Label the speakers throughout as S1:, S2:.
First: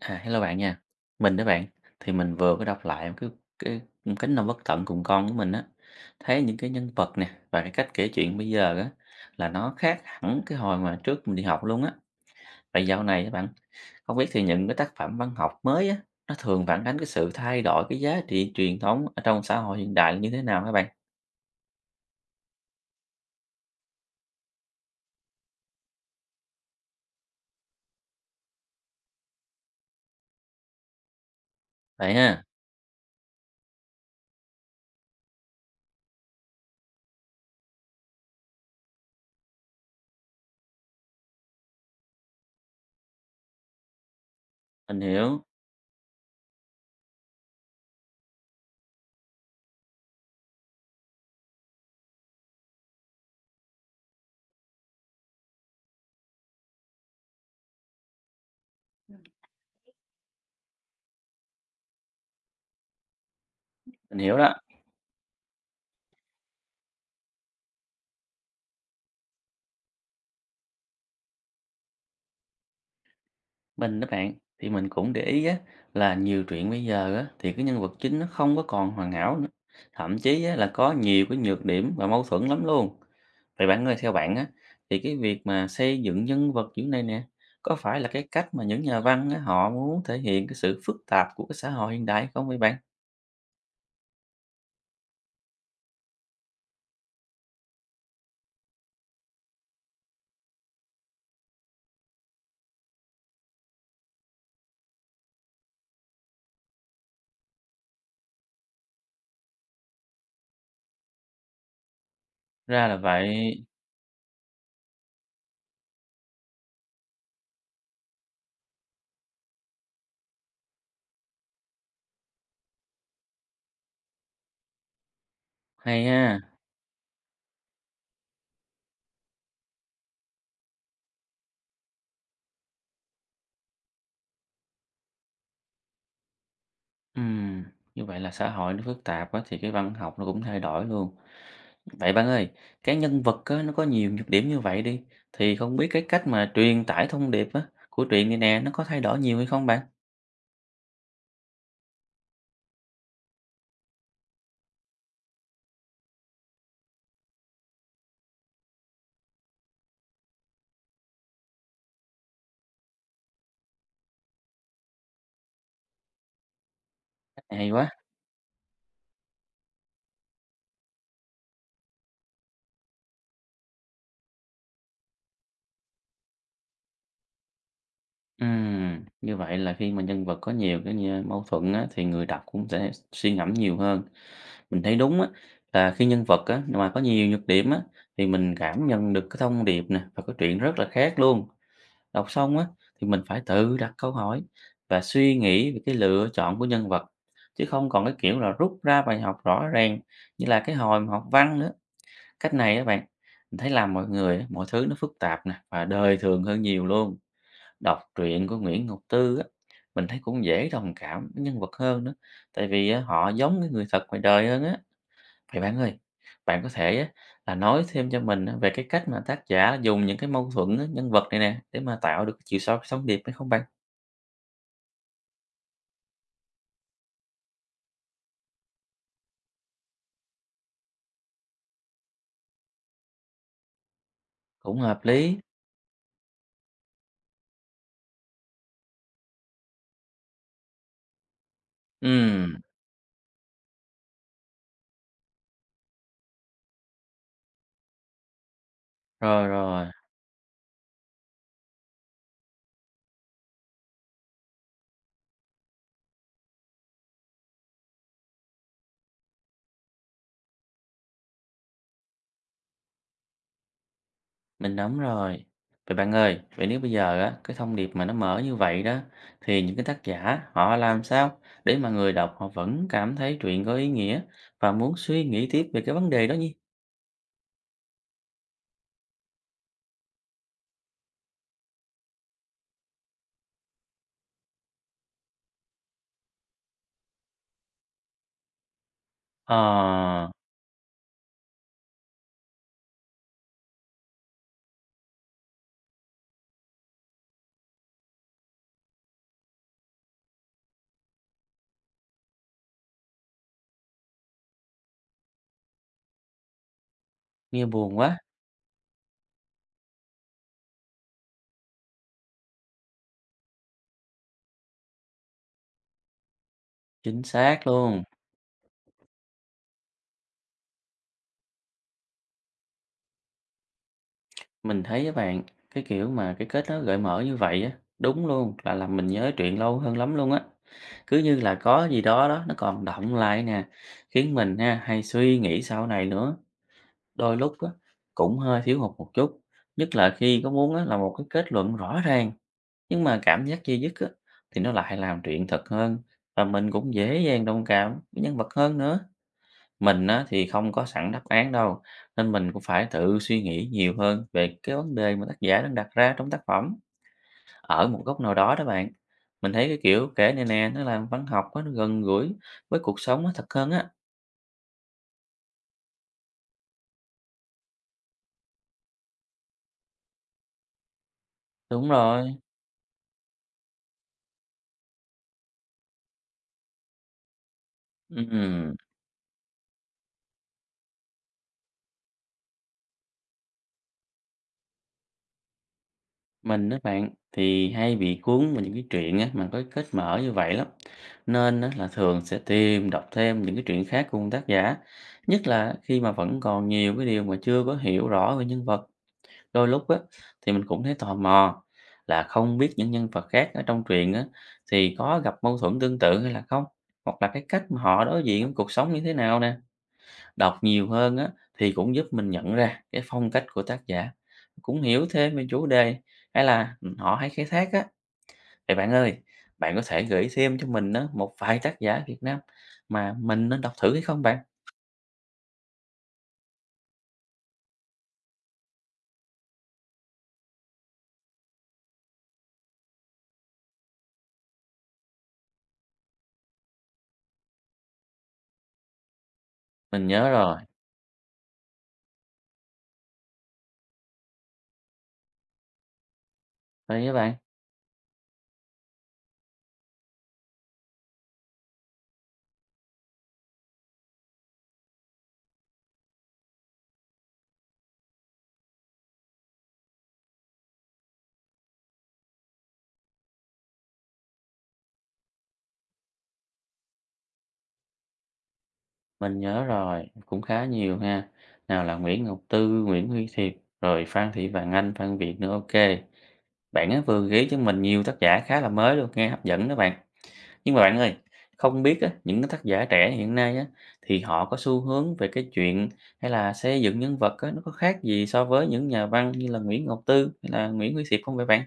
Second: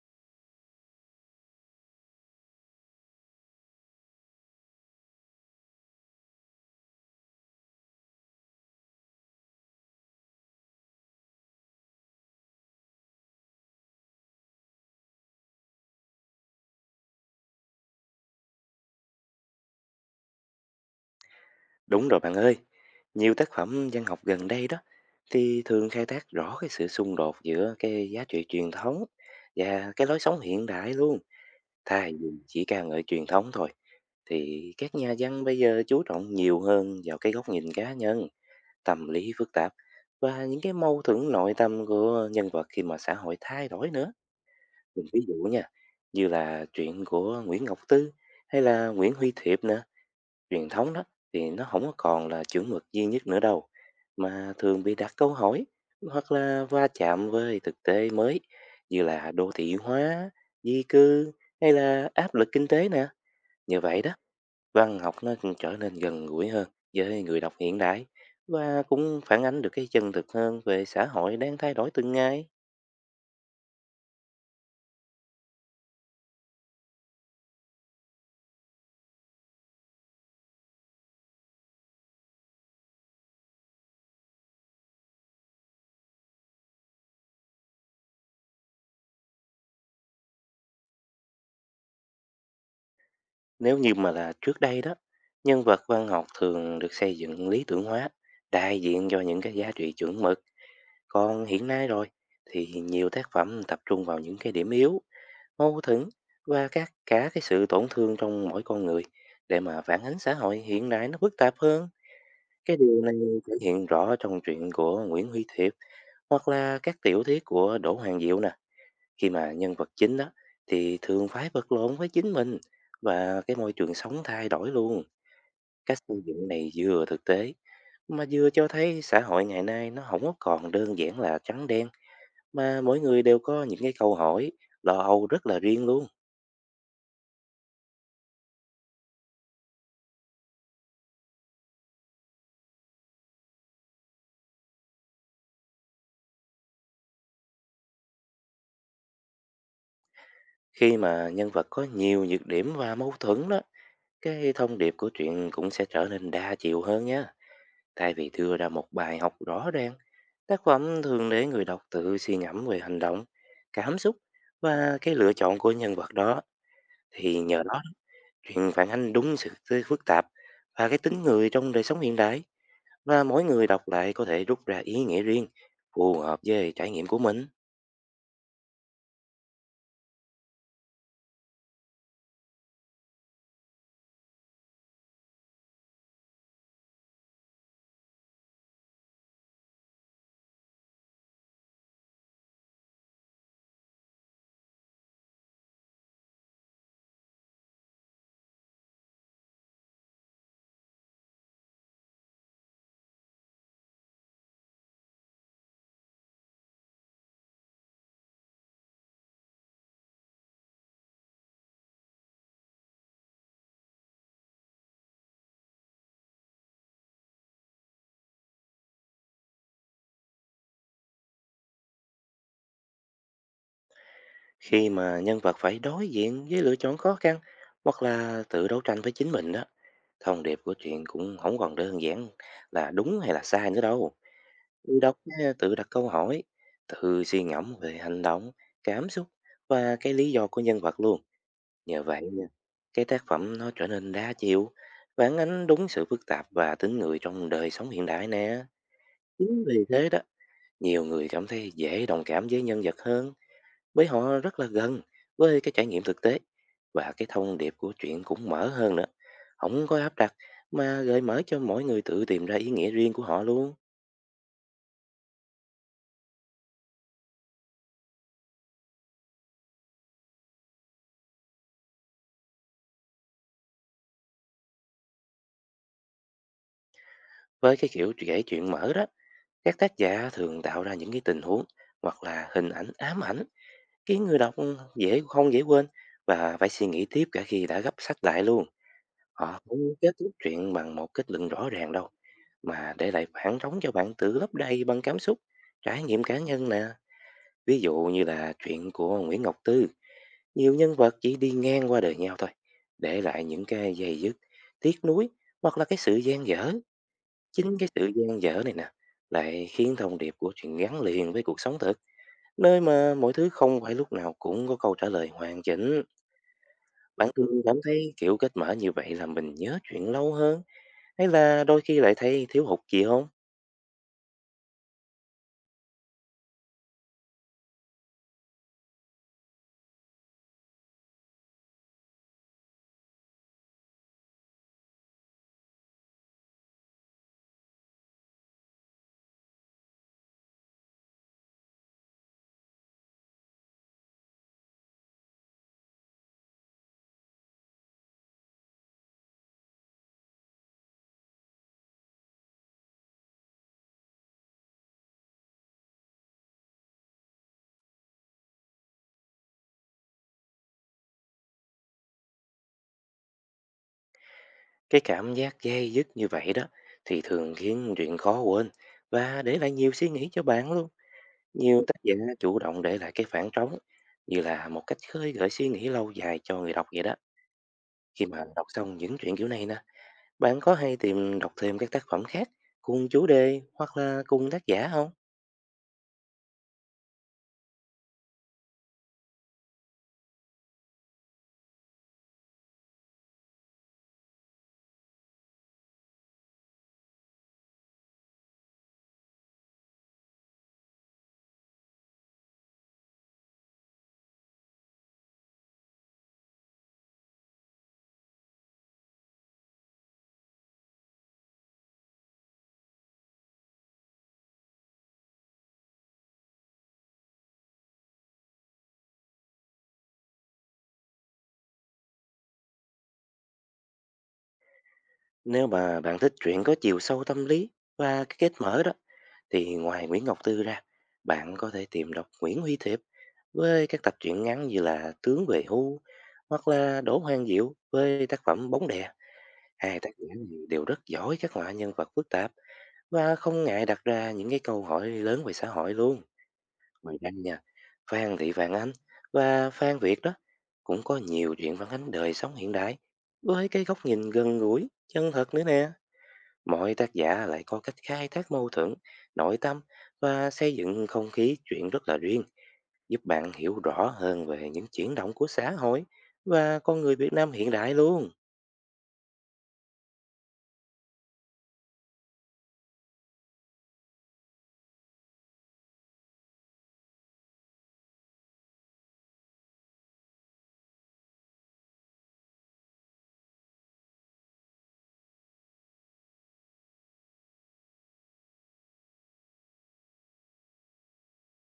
S1: À, hello bạn nha. Mình đó bạn, thì mình vừa có đọc lại một cái cánh đồng bất tận cùng con của mình á, thấy những cái nhân vật nè và cái cách kể chuyện bây giờ á là nó khác hẳn cái hồi mà trước mình đi học luôn á. Vậy dạo này các bạn, không biết thì những cái tác phẩm văn học mới á, nó thường phản ánh cái sự thay đổi cái giá trị truyền thống ở trong xã hội hiện đại như thế nào các bạn?
S2: Đúng rồi bạn ơi, nhiều tác phẩm văn học gần đây đó thì thường khai thác rõ cái sự xung đột giữa cái giá trị truyền thống và cái lối sống hiện đại luôn, thay
S1: Vậy
S2: vì
S1: ha,
S2: chỉ ca ngợi truyền thống thôi. Thì các nhà văn bây giờ chú trọng nhiều hơn vào cái góc nhìn cá nhân, tâm lý phức tạp và những cái mâu thuẫn nội tâm của nhân vật khi mà xã hội thay đổi nữa.
S1: mình
S2: Mình ví dụ
S1: hiểu,
S2: nha, như là chuyện của Nguyễn Ngọc Tư hay là Nguyễn Huy Thiệp nữa, truyền thống đó thì nó không có còn là chuẩn mực duy nhất nữa đâu, mà thường bị đặt câu hỏi hoặc là va chạm với thực tế mới như là đô thị hóa, di cư hay là áp lực kinh tế nè. Như vậy đó,
S1: mình hiểu đó.
S2: văn học nó cũng trở nên gần gũi hơn với người đọc hiện đại và cũng phản ánh được cái chân thực hơn về xã hội đang thay đổi từng ngày.
S1: Mình đó bạn, thì mình cũng để ý á, là nhiều truyện bây giờ á, thì cái nhân vật chính nó không có còn hoàn hảo nữa. Thậm chí á, là có nhiều cái nhược điểm và mâu thuẫn lắm luôn. Vậy bạn ơi, theo bạn á, thì cái việc mà xây dựng nhân vật kiểu này nè, có phải là cái cách mà những nhà văn á, họ muốn thể hiện cái sự phức tạp của cái xã hội hiện đại không vậy bạn?
S2: Nếu như mà là trước đây đó, nhân vật văn học thường được xây dựng lý tưởng hóa, đại diện cho những cái giá trị chuẩn mực. Còn hiện nay rồi thì nhiều tác phẩm tập trung vào những cái điểm yếu, mâu thuẫn và các cả cái sự tổn thương trong mỗi con người để mà phản ánh xã hội hiện đại nó phức tạp hơn. Cái
S1: Ra là
S2: điều này
S1: vậy,
S2: thể hiện rõ trong truyện của Nguyễn Huy Thiệp hoặc là các tiểu thuyết của Đỗ Hoàng Diệu nè. Khi mà nhân vật chính đó thì thường phải vật lộn với chính mình và cái môi trường sống thay đổi luôn. Cách
S1: hay
S2: xây dựng
S1: ha.
S2: này vừa thực tế mà vừa cho thấy xã hội ngày nay nó không có còn đơn giản là trắng đen, mà mỗi người đều có những cái câu hỏi, lo âu rất là riêng luôn.
S1: Ừm, như vậy là xã hội nó phức tạp quá thì cái văn học nó cũng thay đổi luôn. Vậy bạn ơi, cái nhân vật á, nó có nhiều nhược điểm như vậy đi, thì không biết cái cách mà truyền tải thông điệp á, của truyện này nè, nó có thay đổi nhiều hay không bạn?
S2: Khi mà nhân vật có nhiều nhược điểm và mâu thuẫn đó, cái thông điệp của truyện cũng sẽ trở nên đa chiều hơn nhé. Thay vì đưa ra một bài học rõ ràng, tác phẩm thường để người đọc tự suy ngẫm về hành động, cảm xúc và cái lựa chọn của nhân vật đó. Thì nhờ
S1: Hay
S2: đó,
S1: quá.
S2: truyện phản ánh đúng sự phức tạp và cái tính người trong đời sống hiện đại, và mỗi người đọc lại có thể rút ra ý nghĩa riêng phù hợp với trải nghiệm của mình.
S1: Như vậy là khi mà nhân vật có nhiều cái mâu thuẫn á, thì người đọc cũng sẽ suy ngẫm nhiều hơn. Mình thấy đúng á, là khi nhân vật á, mà có nhiều nhược điểm á, thì mình cảm nhận được cái thông điệp nè, và cái chuyện rất là khác luôn. Đọc xong á thì mình phải tự đặt câu hỏi và suy nghĩ về cái lựa chọn của nhân vật chứ không còn cái kiểu là rút ra bài học rõ ràng như là cái hồi mà học văn nữa. Cách này á bạn, mình thấy làm mọi người á, mọi thứ nó phức tạp nè và đời thường hơn nhiều luôn. Đọc truyện của Nguyễn Ngọc Tư á mình thấy cũng dễ đồng cảm với nhân vật hơn nữa tại vì á, họ giống cái người thật ngoài đời hơn á. Vậy bạn ơi, bạn có thể á, là nói thêm cho mình á, về cái cách mà tác giả dùng những cái mâu thuẫn á, nhân vật này nè để mà tạo được cái chiều sâu thông điệp hay không bạn?
S2: Khi mà nhân vật phải đối diện với lựa chọn khó khăn hoặc là tự đấu tranh với chính mình đó, thông điệp của chuyện cũng không còn đơn giản là đúng hay là sai nữa đâu.
S1: Cũng
S2: Người
S1: hợp
S2: đọc
S1: lý.
S2: á, tự đặt câu hỏi, tự suy ngẫm về hành động, cảm xúc và cái lý do của nhân vật luôn. Nhờ vậy nha,
S1: Ừm,
S2: cái tác phẩm nó trở nên đa chiều, phản ánh đúng sự phức tạp và tính người trong đời sống hiện đại nè.
S1: rồi
S2: Chính vì
S1: rồi,
S2: thế đó, nhiều người cảm thấy dễ đồng cảm với nhân vật hơn, với họ rất là gần với cái trải nghiệm thực tế, và cái thông điệp của chuyện cũng mở hơn nữa, không có áp đặt mà gợi mở cho mỗi người tự tìm ra ý nghĩa riêng của họ luôn.
S1: mình nắm rồi. Vậy bạn ơi, vậy nếu bây giờ á, cái thông điệp mà nó mở như vậy đó, thì những cái tác giả họ làm sao để mà người đọc họ vẫn cảm thấy truyện có ý nghĩa và muốn suy nghĩ tiếp về cái vấn đề đó nhỉ?
S2: Với cái kiểu kể chuyện mở đó, các tác giả thường tạo ra những cái tình huống hoặc là hình ảnh ám ảnh khiến người đọc dễ không dễ quên và phải suy nghĩ tiếp cả khi đã gấp sách lại luôn.
S1: Ờ,
S2: Họ không kết thúc chuyện bằng một kết luận rõ ràng đâu, mà để lại khoảng trống cho bạn tự lấp đầy bằng cảm xúc, trải nghiệm cá nhân nè. Ví dụ như là chuyện của Nguyễn Ngọc Tư, nhiều nhân vật chỉ đi ngang qua đời nhau thôi, để lại những cái dây dứt, tiếc nuối hoặc là cái sự gian dở.
S1: nghe
S2: Chính cái
S1: buồn
S2: sự
S1: quá,
S2: gian dở này nè, lại khiến thông điệp của chuyện gắn liền với cuộc sống thực, nơi mà mọi thứ không phải lúc nào cũng có câu trả lời hoàn chỉnh.
S1: chính
S2: Bạn thường
S1: xác
S2: cảm
S1: luôn.
S2: thấy kiểu kết mở như vậy là mình nhớ chuyện lâu hơn, hay là đôi khi lại thấy thiếu hụt gì không?
S1: Mình thấy á bạn, cái kiểu mà cái kết nó gợi mở như vậy á, đúng luôn là làm mình nhớ chuyện lâu hơn lắm luôn á. Cứ như là có gì đó đó nó còn đọng lại nè, khiến mình ha hay suy nghĩ sau này nữa. Đôi lúc á cũng hơi thiếu hụt một chút, nhất là khi có muốn á là một cái kết luận rõ ràng, nhưng mà cảm giác dây dứt á thì nó lại làm chuyện thật hơn và mình cũng dễ dàng đồng cảm với nhân vật hơn nữa. Mình á, thì không có sẵn đáp án đâu, nên mình cũng phải tự suy nghĩ nhiều hơn về cái vấn đề mà tác giả đang đặt ra trong tác phẩm, ở một góc nào đó đó bạn. Mình thấy cái kiểu kể này nè, nó làm văn học á, nó gần gũi với cuộc sống nó thật hơn á.
S2: Cái cảm giác dây dứt như vậy đó, thì thường khiến chuyện khó quên và để lại nhiều suy nghĩ cho bạn luôn. Nhiều
S1: Đúng
S2: tác giả
S1: rồi.
S2: chủ động để lại cái khoảng trống như là một cách khơi gợi suy nghĩ lâu dài cho người đọc vậy đó. Khi mà đọc
S1: Ừm,
S2: xong những chuyện kiểu này nè, bạn có hay tìm đọc thêm các tác phẩm khác cùng chủ đề hoặc là cùng tác giả không?
S1: mình đó bạn, thì hay bị cuốn vào những cái chuyện á, mà có cái kết mở như vậy lắm. Nên á, là thường sẽ tìm đọc thêm những cái chuyện khác cùng tác giả, nhất là khi mà vẫn còn nhiều cái điều mà chưa có hiểu rõ về nhân vật. Đôi lúc á, thì mình cũng thấy tò mò là không biết những nhân vật khác ở trong truyện á, thì có gặp mâu thuẫn tương tự hay là không? Hoặc là cái cách mà họ đối diện với cuộc sống như thế nào nè? Đọc nhiều hơn á, thì cũng giúp mình nhận ra cái phong cách của tác giả, cũng hiểu thêm về chủ đề hay là họ hay khai thác á. Vậy bạn ơi, bạn có thể gửi thêm cho mình á, một vài tác giả Việt Nam mà mình nên đọc thử hay không bạn?
S2: Nếu mà bạn thích truyện có chiều sâu tâm lý và cái kết mở đó, thì ngoài Nguyễn Ngọc Tư ra, bạn có thể tìm đọc Nguyễn Huy Thiệp với các tập truyện ngắn như là Tướng về hưu, hoặc là Đỗ Hoàng Diệu với tác phẩm Bóng đè. Hai
S1: Mình
S2: tác giả
S1: nhớ
S2: này
S1: rồi,
S2: đều rất giỏi các loại nhân vật phức tạp và không ngại đặt ra những cái câu hỏi lớn về xã hội luôn.
S1: đây với
S2: Ngoài ra
S1: bạn.
S2: nha, Phan Thị Vạn Anh và Phan Việt đó cũng có nhiều chuyện phản ánh đời sống hiện đại với cái góc nhìn gần gũi, chân thật nữa nè. Mỗi tác giả lại có cách khai thác mâu thuẫn, nội tâm và xây dựng không khí chuyện rất là riêng, giúp bạn hiểu rõ hơn về những chuyển động của xã hội và con người Việt Nam hiện đại luôn.
S1: Mình nhớ rồi, cũng khá nhiều ha. Nào là Nguyễn Ngọc Tư, Nguyễn Huy Thiệp, rồi Phan Thị Vàng Anh, Phan Việt nữa, OK. Bạn ấy vừa ghi cho mình nhiều tác giả khá là mới luôn, nghe hấp dẫn đó bạn. Nhưng mà bạn ơi, không biết á, những cái tác giả trẻ hiện nay á, thì họ có xu hướng về cái chuyện hay là xây dựng nhân vật á, nó có khác gì so với những nhà văn như là Nguyễn Ngọc Tư hay là Nguyễn Huy Thiệp không vậy bạn?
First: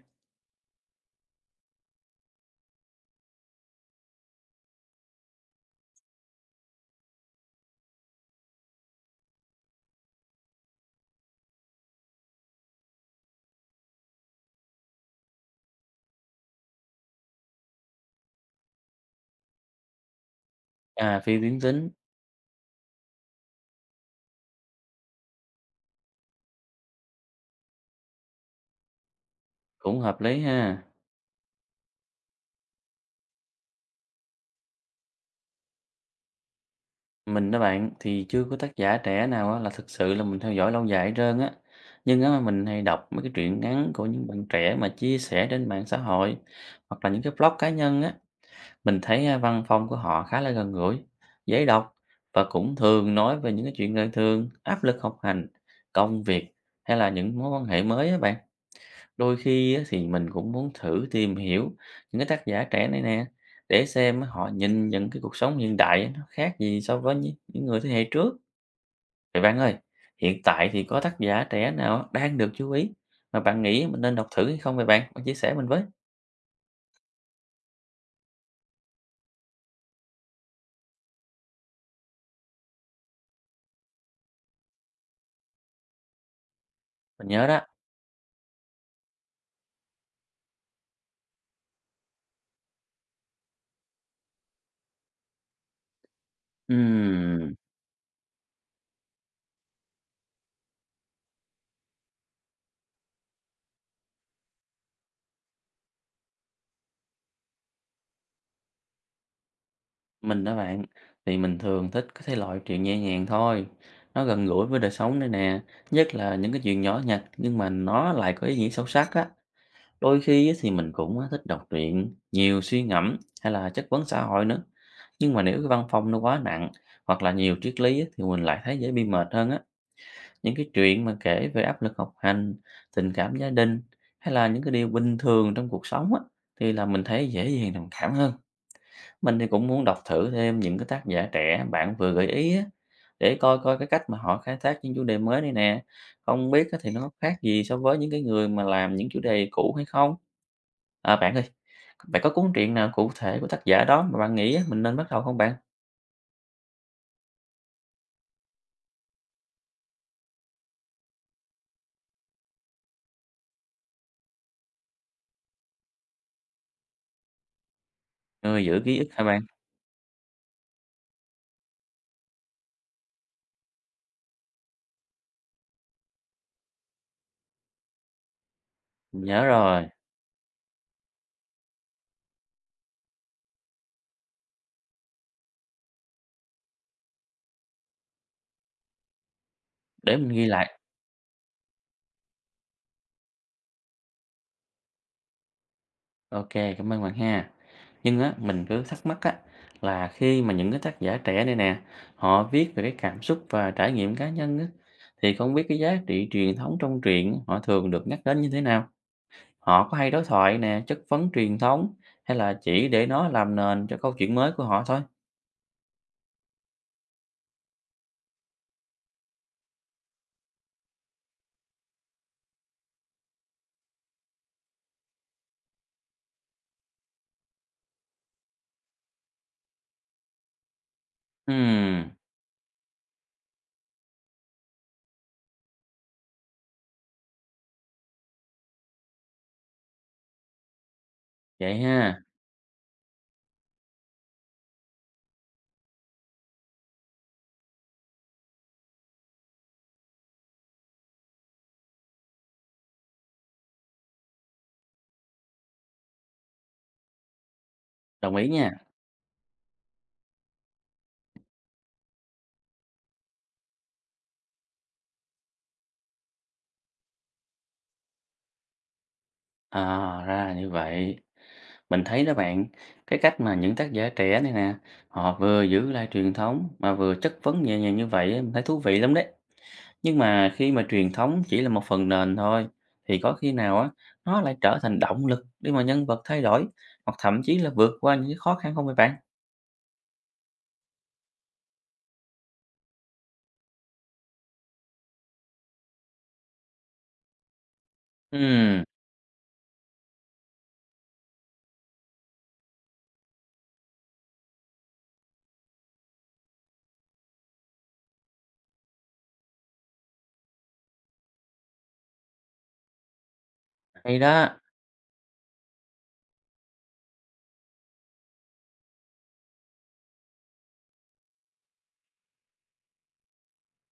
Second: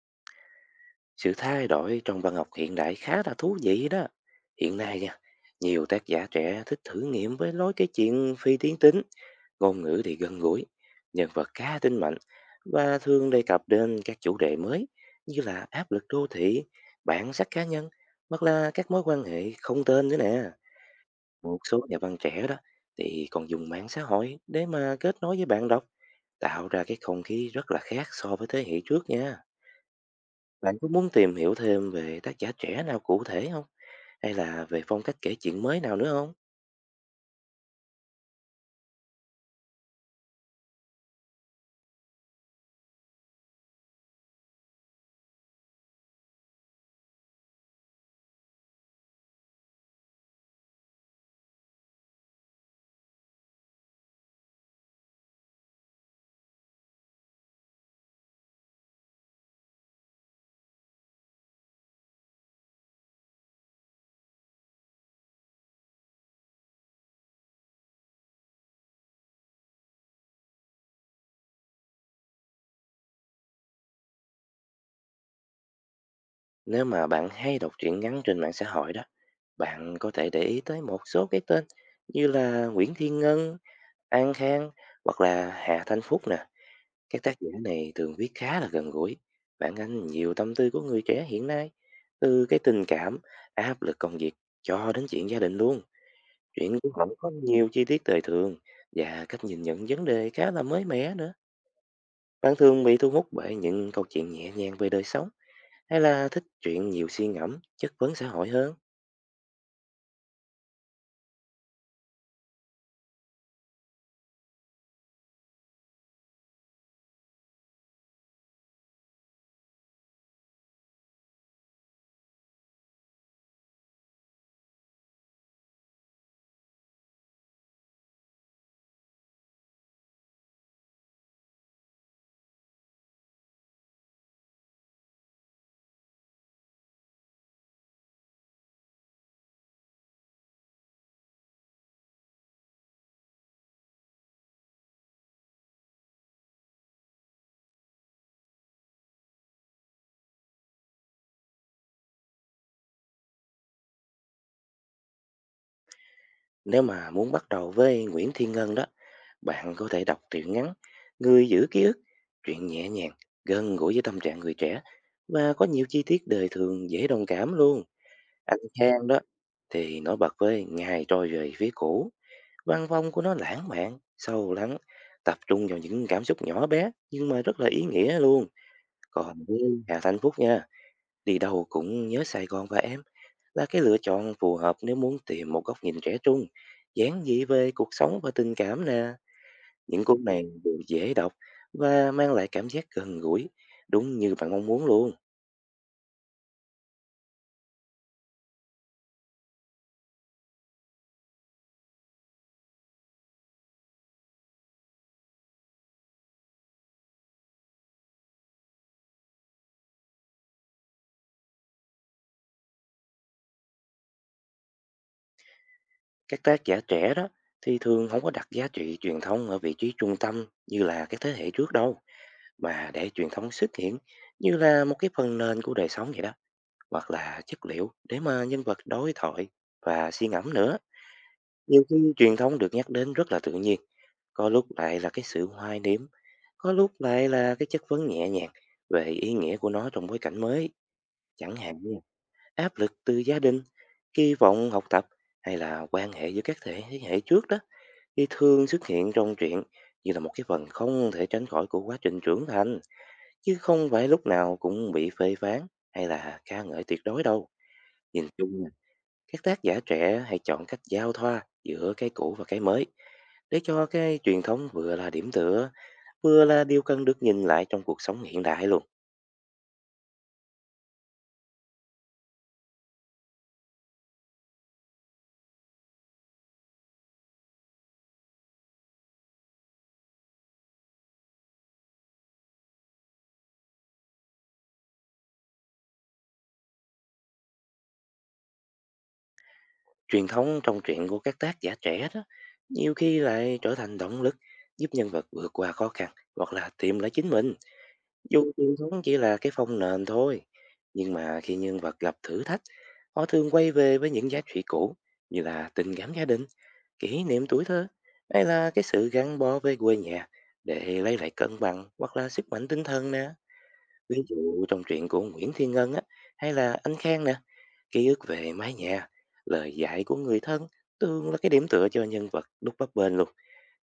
S2: Sự thay đổi trong văn học hiện đại khá là thú vị đó. Hiện nay nha, nhiều tác giả trẻ thích thử nghiệm với lối kể chuyện phi tiến tính, ngôn ngữ thì gần gũi, nhân vật cá tính mạnh và thường đề cập đến các chủ đề mới như là áp lực đô thị, bản sắc cá nhân hoặc là các mối quan hệ không tên nữa nè.
S1: À, Phi
S2: Một
S1: Tiến
S2: số
S1: Tính,
S2: nhà văn trẻ đó thì còn dùng mạng xã hội để mà kết nối với bạn đọc, tạo ra cái không khí rất là khác so với thế hệ trước nha.
S1: cũng hợp lý
S2: Bạn
S1: ha.
S2: có muốn tìm hiểu thêm về tác giả trẻ nào cụ thể không? Hay là về phong cách kể chuyện mới nào nữa không?
S1: Mình đó bạn thì chưa có tác giả trẻ nào á, là thực sự là mình theo dõi lâu dài hết trơn á. Nhưng á, mình hay đọc mấy cái truyện ngắn của những bạn trẻ mà chia sẻ trên mạng xã hội hoặc là những cái blog cá nhân á. Mình thấy à, văn phong của họ khá là gần gũi, dễ đọc và cũng thường nói về những cái chuyện đời thường, áp lực học hành, công việc hay là những mối quan hệ mới á bạn. Đôi khi á, thì mình cũng muốn thử tìm hiểu những cái tác giả trẻ này nè để xem á, họ nhìn nhận cái cuộc sống hiện đại á, nó khác gì so với những người thế hệ trước. Vậy bạn ơi, hiện tại thì có tác giả trẻ nào á, đang được chú ý mà bạn nghĩ mình nên đọc thử hay không vậy bạn? Bạn chia sẻ mình với.
S2: Nếu mà bạn hay đọc truyện ngắn trên mạng xã hội đó, bạn có thể để ý tới một số cái tên như là Nguyễn Thiên Ngân, An Khang hoặc là Hà Thanh Phúc nè. Các
S1: Mình
S2: tác
S1: nhớ
S2: giả
S1: đó.
S2: này thường viết khá là gần gũi, phản ánh nhiều tâm tư của người trẻ hiện nay, từ cái tình cảm, áp lực công việc cho đến chuyện gia đình luôn. Chuyện của họ có
S1: Ừm,
S2: nhiều chi tiết đời thường và cách nhìn nhận vấn đề khá là mới mẻ nữa. Bạn thường bị thu hút bởi những câu chuyện nhẹ nhàng về đời sống, hay là thích chuyện nhiều suy ngẫm, chất vấn xã hội hơn?
S1: mình đó bạn thì mình thường thích cái thể loại truyện nhẹ nhàng thôi. Nó gần gũi với đời sống đây nè, nhất là những cái chuyện nhỏ nhặt nhưng mà nó lại có ý nghĩa sâu sắc á. Đôi khi á thì mình cũng á thích đọc truyện, nhiều suy ngẫm hay là chất vấn xã hội nữa. Nhưng mà nếu cái văn phong nó quá nặng hoặc là nhiều triết lý á thì mình lại thấy dễ bị mệt hơn á. Những cái chuyện mà kể về áp lực học hành, tình cảm gia đình hay là những cái điều bình thường trong cuộc sống á thì là mình thấy dễ dàng đồng cảm hơn. Mình thì cũng muốn đọc thử thêm những cái tác giả trẻ bạn vừa gợi ý á, để coi coi cái cách mà họ khai thác những chủ đề mới này nè. Không biết á thì nó khác gì so với những cái người mà làm những chủ đề cũ hay không? À, bạn ơi, bạn có cuốn truyện nào cụ thể của tác giả đó mà bạn nghĩ á, mình nên bắt đầu không bạn?
S2: Nếu mà muốn bắt đầu với Nguyễn Thiên Ngân đó, bạn có thể đọc truyện ngắn Người giữ ký ức, chuyện nhẹ nhàng, gần gũi với tâm trạng người trẻ và có nhiều chi tiết đời thường dễ đồng cảm luôn. Anh
S1: Người giữ ký ức
S2: Khang đó
S1: hả bạn?
S2: thì nổi bật với Ngày trôi về phía cũ, văn phong của nó lãng mạn, sâu lắng, tập trung vào những cảm xúc nhỏ bé nhưng mà rất là ý nghĩa luôn.
S1: Mình
S2: Còn
S1: nhớ
S2: với
S1: rồi,
S2: Hà Thanh Phúc nha, Đi đâu cũng nhớ Sài Gòn và em là cái lựa chọn phù hợp nếu muốn tìm một góc nhìn trẻ trung, giản dị về cuộc sống và tình cảm nè. Những
S1: để
S2: cuốn
S1: mình
S2: này
S1: ghi
S2: đều
S1: lại.
S2: dễ đọc và mang lại cảm giác gần gũi, đúng như bạn mong muốn luôn.
S1: OK, cảm ơn bạn ha. Nhưng á, mình cứ thắc mắc á, là khi mà những cái tác giả trẻ này nè, họ viết về cái cảm xúc và trải nghiệm cá nhân á, thì không biết cái giá trị truyền thống trong truyện á, họ thường được nhắc đến như thế nào? Họ có hay đối thoại nè, chất vấn truyền thống hay là chỉ để nó làm nền cho câu chuyện mới của họ thôi?
S2: Các tác giả trẻ đó thì thường không có đặt giá trị truyền thông ở vị trí trung tâm như là các thế hệ trước đâu, mà để truyền thông xuất hiện như là một cái phần nền của đời sống vậy đó, hoặc là chất liệu để mà nhân vật đối thoại và suy ngẫm nữa. Nhiều
S1: Ừm,
S2: khi truyền thông được nhắc đến rất là tự nhiên, có lúc lại là cái sự hoài niệm, có lúc lại là cái chất vấn nhẹ nhàng về ý nghĩa của nó trong bối cảnh mới, chẳng
S1: vậy
S2: hạn như
S1: ha,
S2: áp lực từ gia đình, kỳ vọng học tập hay là quan hệ giữa các thế hệ trước đó thì thường xuất hiện trong truyện như là một cái phần không thể tránh khỏi của quá trình trưởng thành, chứ không phải lúc nào cũng bị phê phán hay là ca ngợi tuyệt đối đâu. Nhìn
S1: đồng ý
S2: chung nha,
S1: nha.
S2: các tác giả trẻ hay chọn cách giao thoa giữa cái cũ và cái mới để cho cái truyền thống vừa là điểm tựa, vừa là điều cần được nhìn lại trong cuộc sống hiện đại luôn.
S1: À, ra là như vậy. Mình thấy đó bạn, cái cách mà những tác giả trẻ này nè, họ vừa giữ lại truyền thống mà vừa chất vấn nhẹ nhàng như vậy, á, mình thấy thú vị lắm đấy. Nhưng mà khi mà truyền thống chỉ là một phần nền thôi, thì có khi nào á, nó lại trở thành động lực để mà nhân vật thay đổi, hoặc thậm chí là vượt qua những cái khó khăn không vậy bạn?
S2: Truyền thống trong truyện của các tác giả trẻ đó, nhiều khi lại trở thành động lực giúp nhân vật vượt qua khó khăn hoặc là tìm lại chính mình. Dù truyền
S1: Ừm,
S2: thống chỉ là cái phong nền thôi, nhưng mà khi nhân vật gặp thử thách, họ thường quay về với những giá trị cũ như là tình cảm gia đình, kỷ niệm tuổi thơ hay là cái sự gắn bó với quê nhà để lấy lại cân bằng hoặc là sức mạnh tinh thần nè.
S1: hay
S2: Ví
S1: đó.
S2: dụ trong truyện của Nguyễn Thiên Ngân á, hay là Anh Khang nè, Ký ức về mái nhà, lời dạy của người thân thường là cái điểm tựa cho nhân vật đúc bắp bên luôn.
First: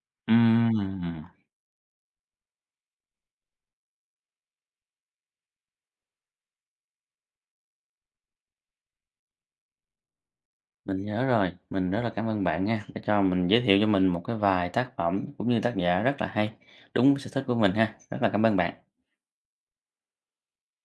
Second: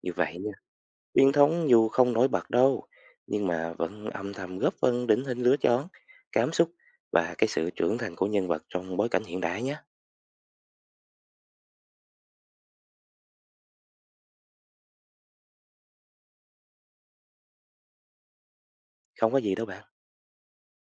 S2: Như vậy nha,
S1: Ừm.
S2: truyền thống dù không nổi bật đâu, nhưng mà vẫn âm thầm góp phần định hình lứa chón, cảm xúc và cái sự trưởng thành của nhân vật trong bối cảnh hiện đại nhé.
S1: Mình nhớ rồi, mình rất là cảm ơn bạn nha, đã cho mình giới thiệu cho mình một cái vài tác phẩm cũng như tác giả rất là hay, đúng sở thích của mình ha. Rất là cảm ơn bạn.
S2: Không có gì đâu bạn.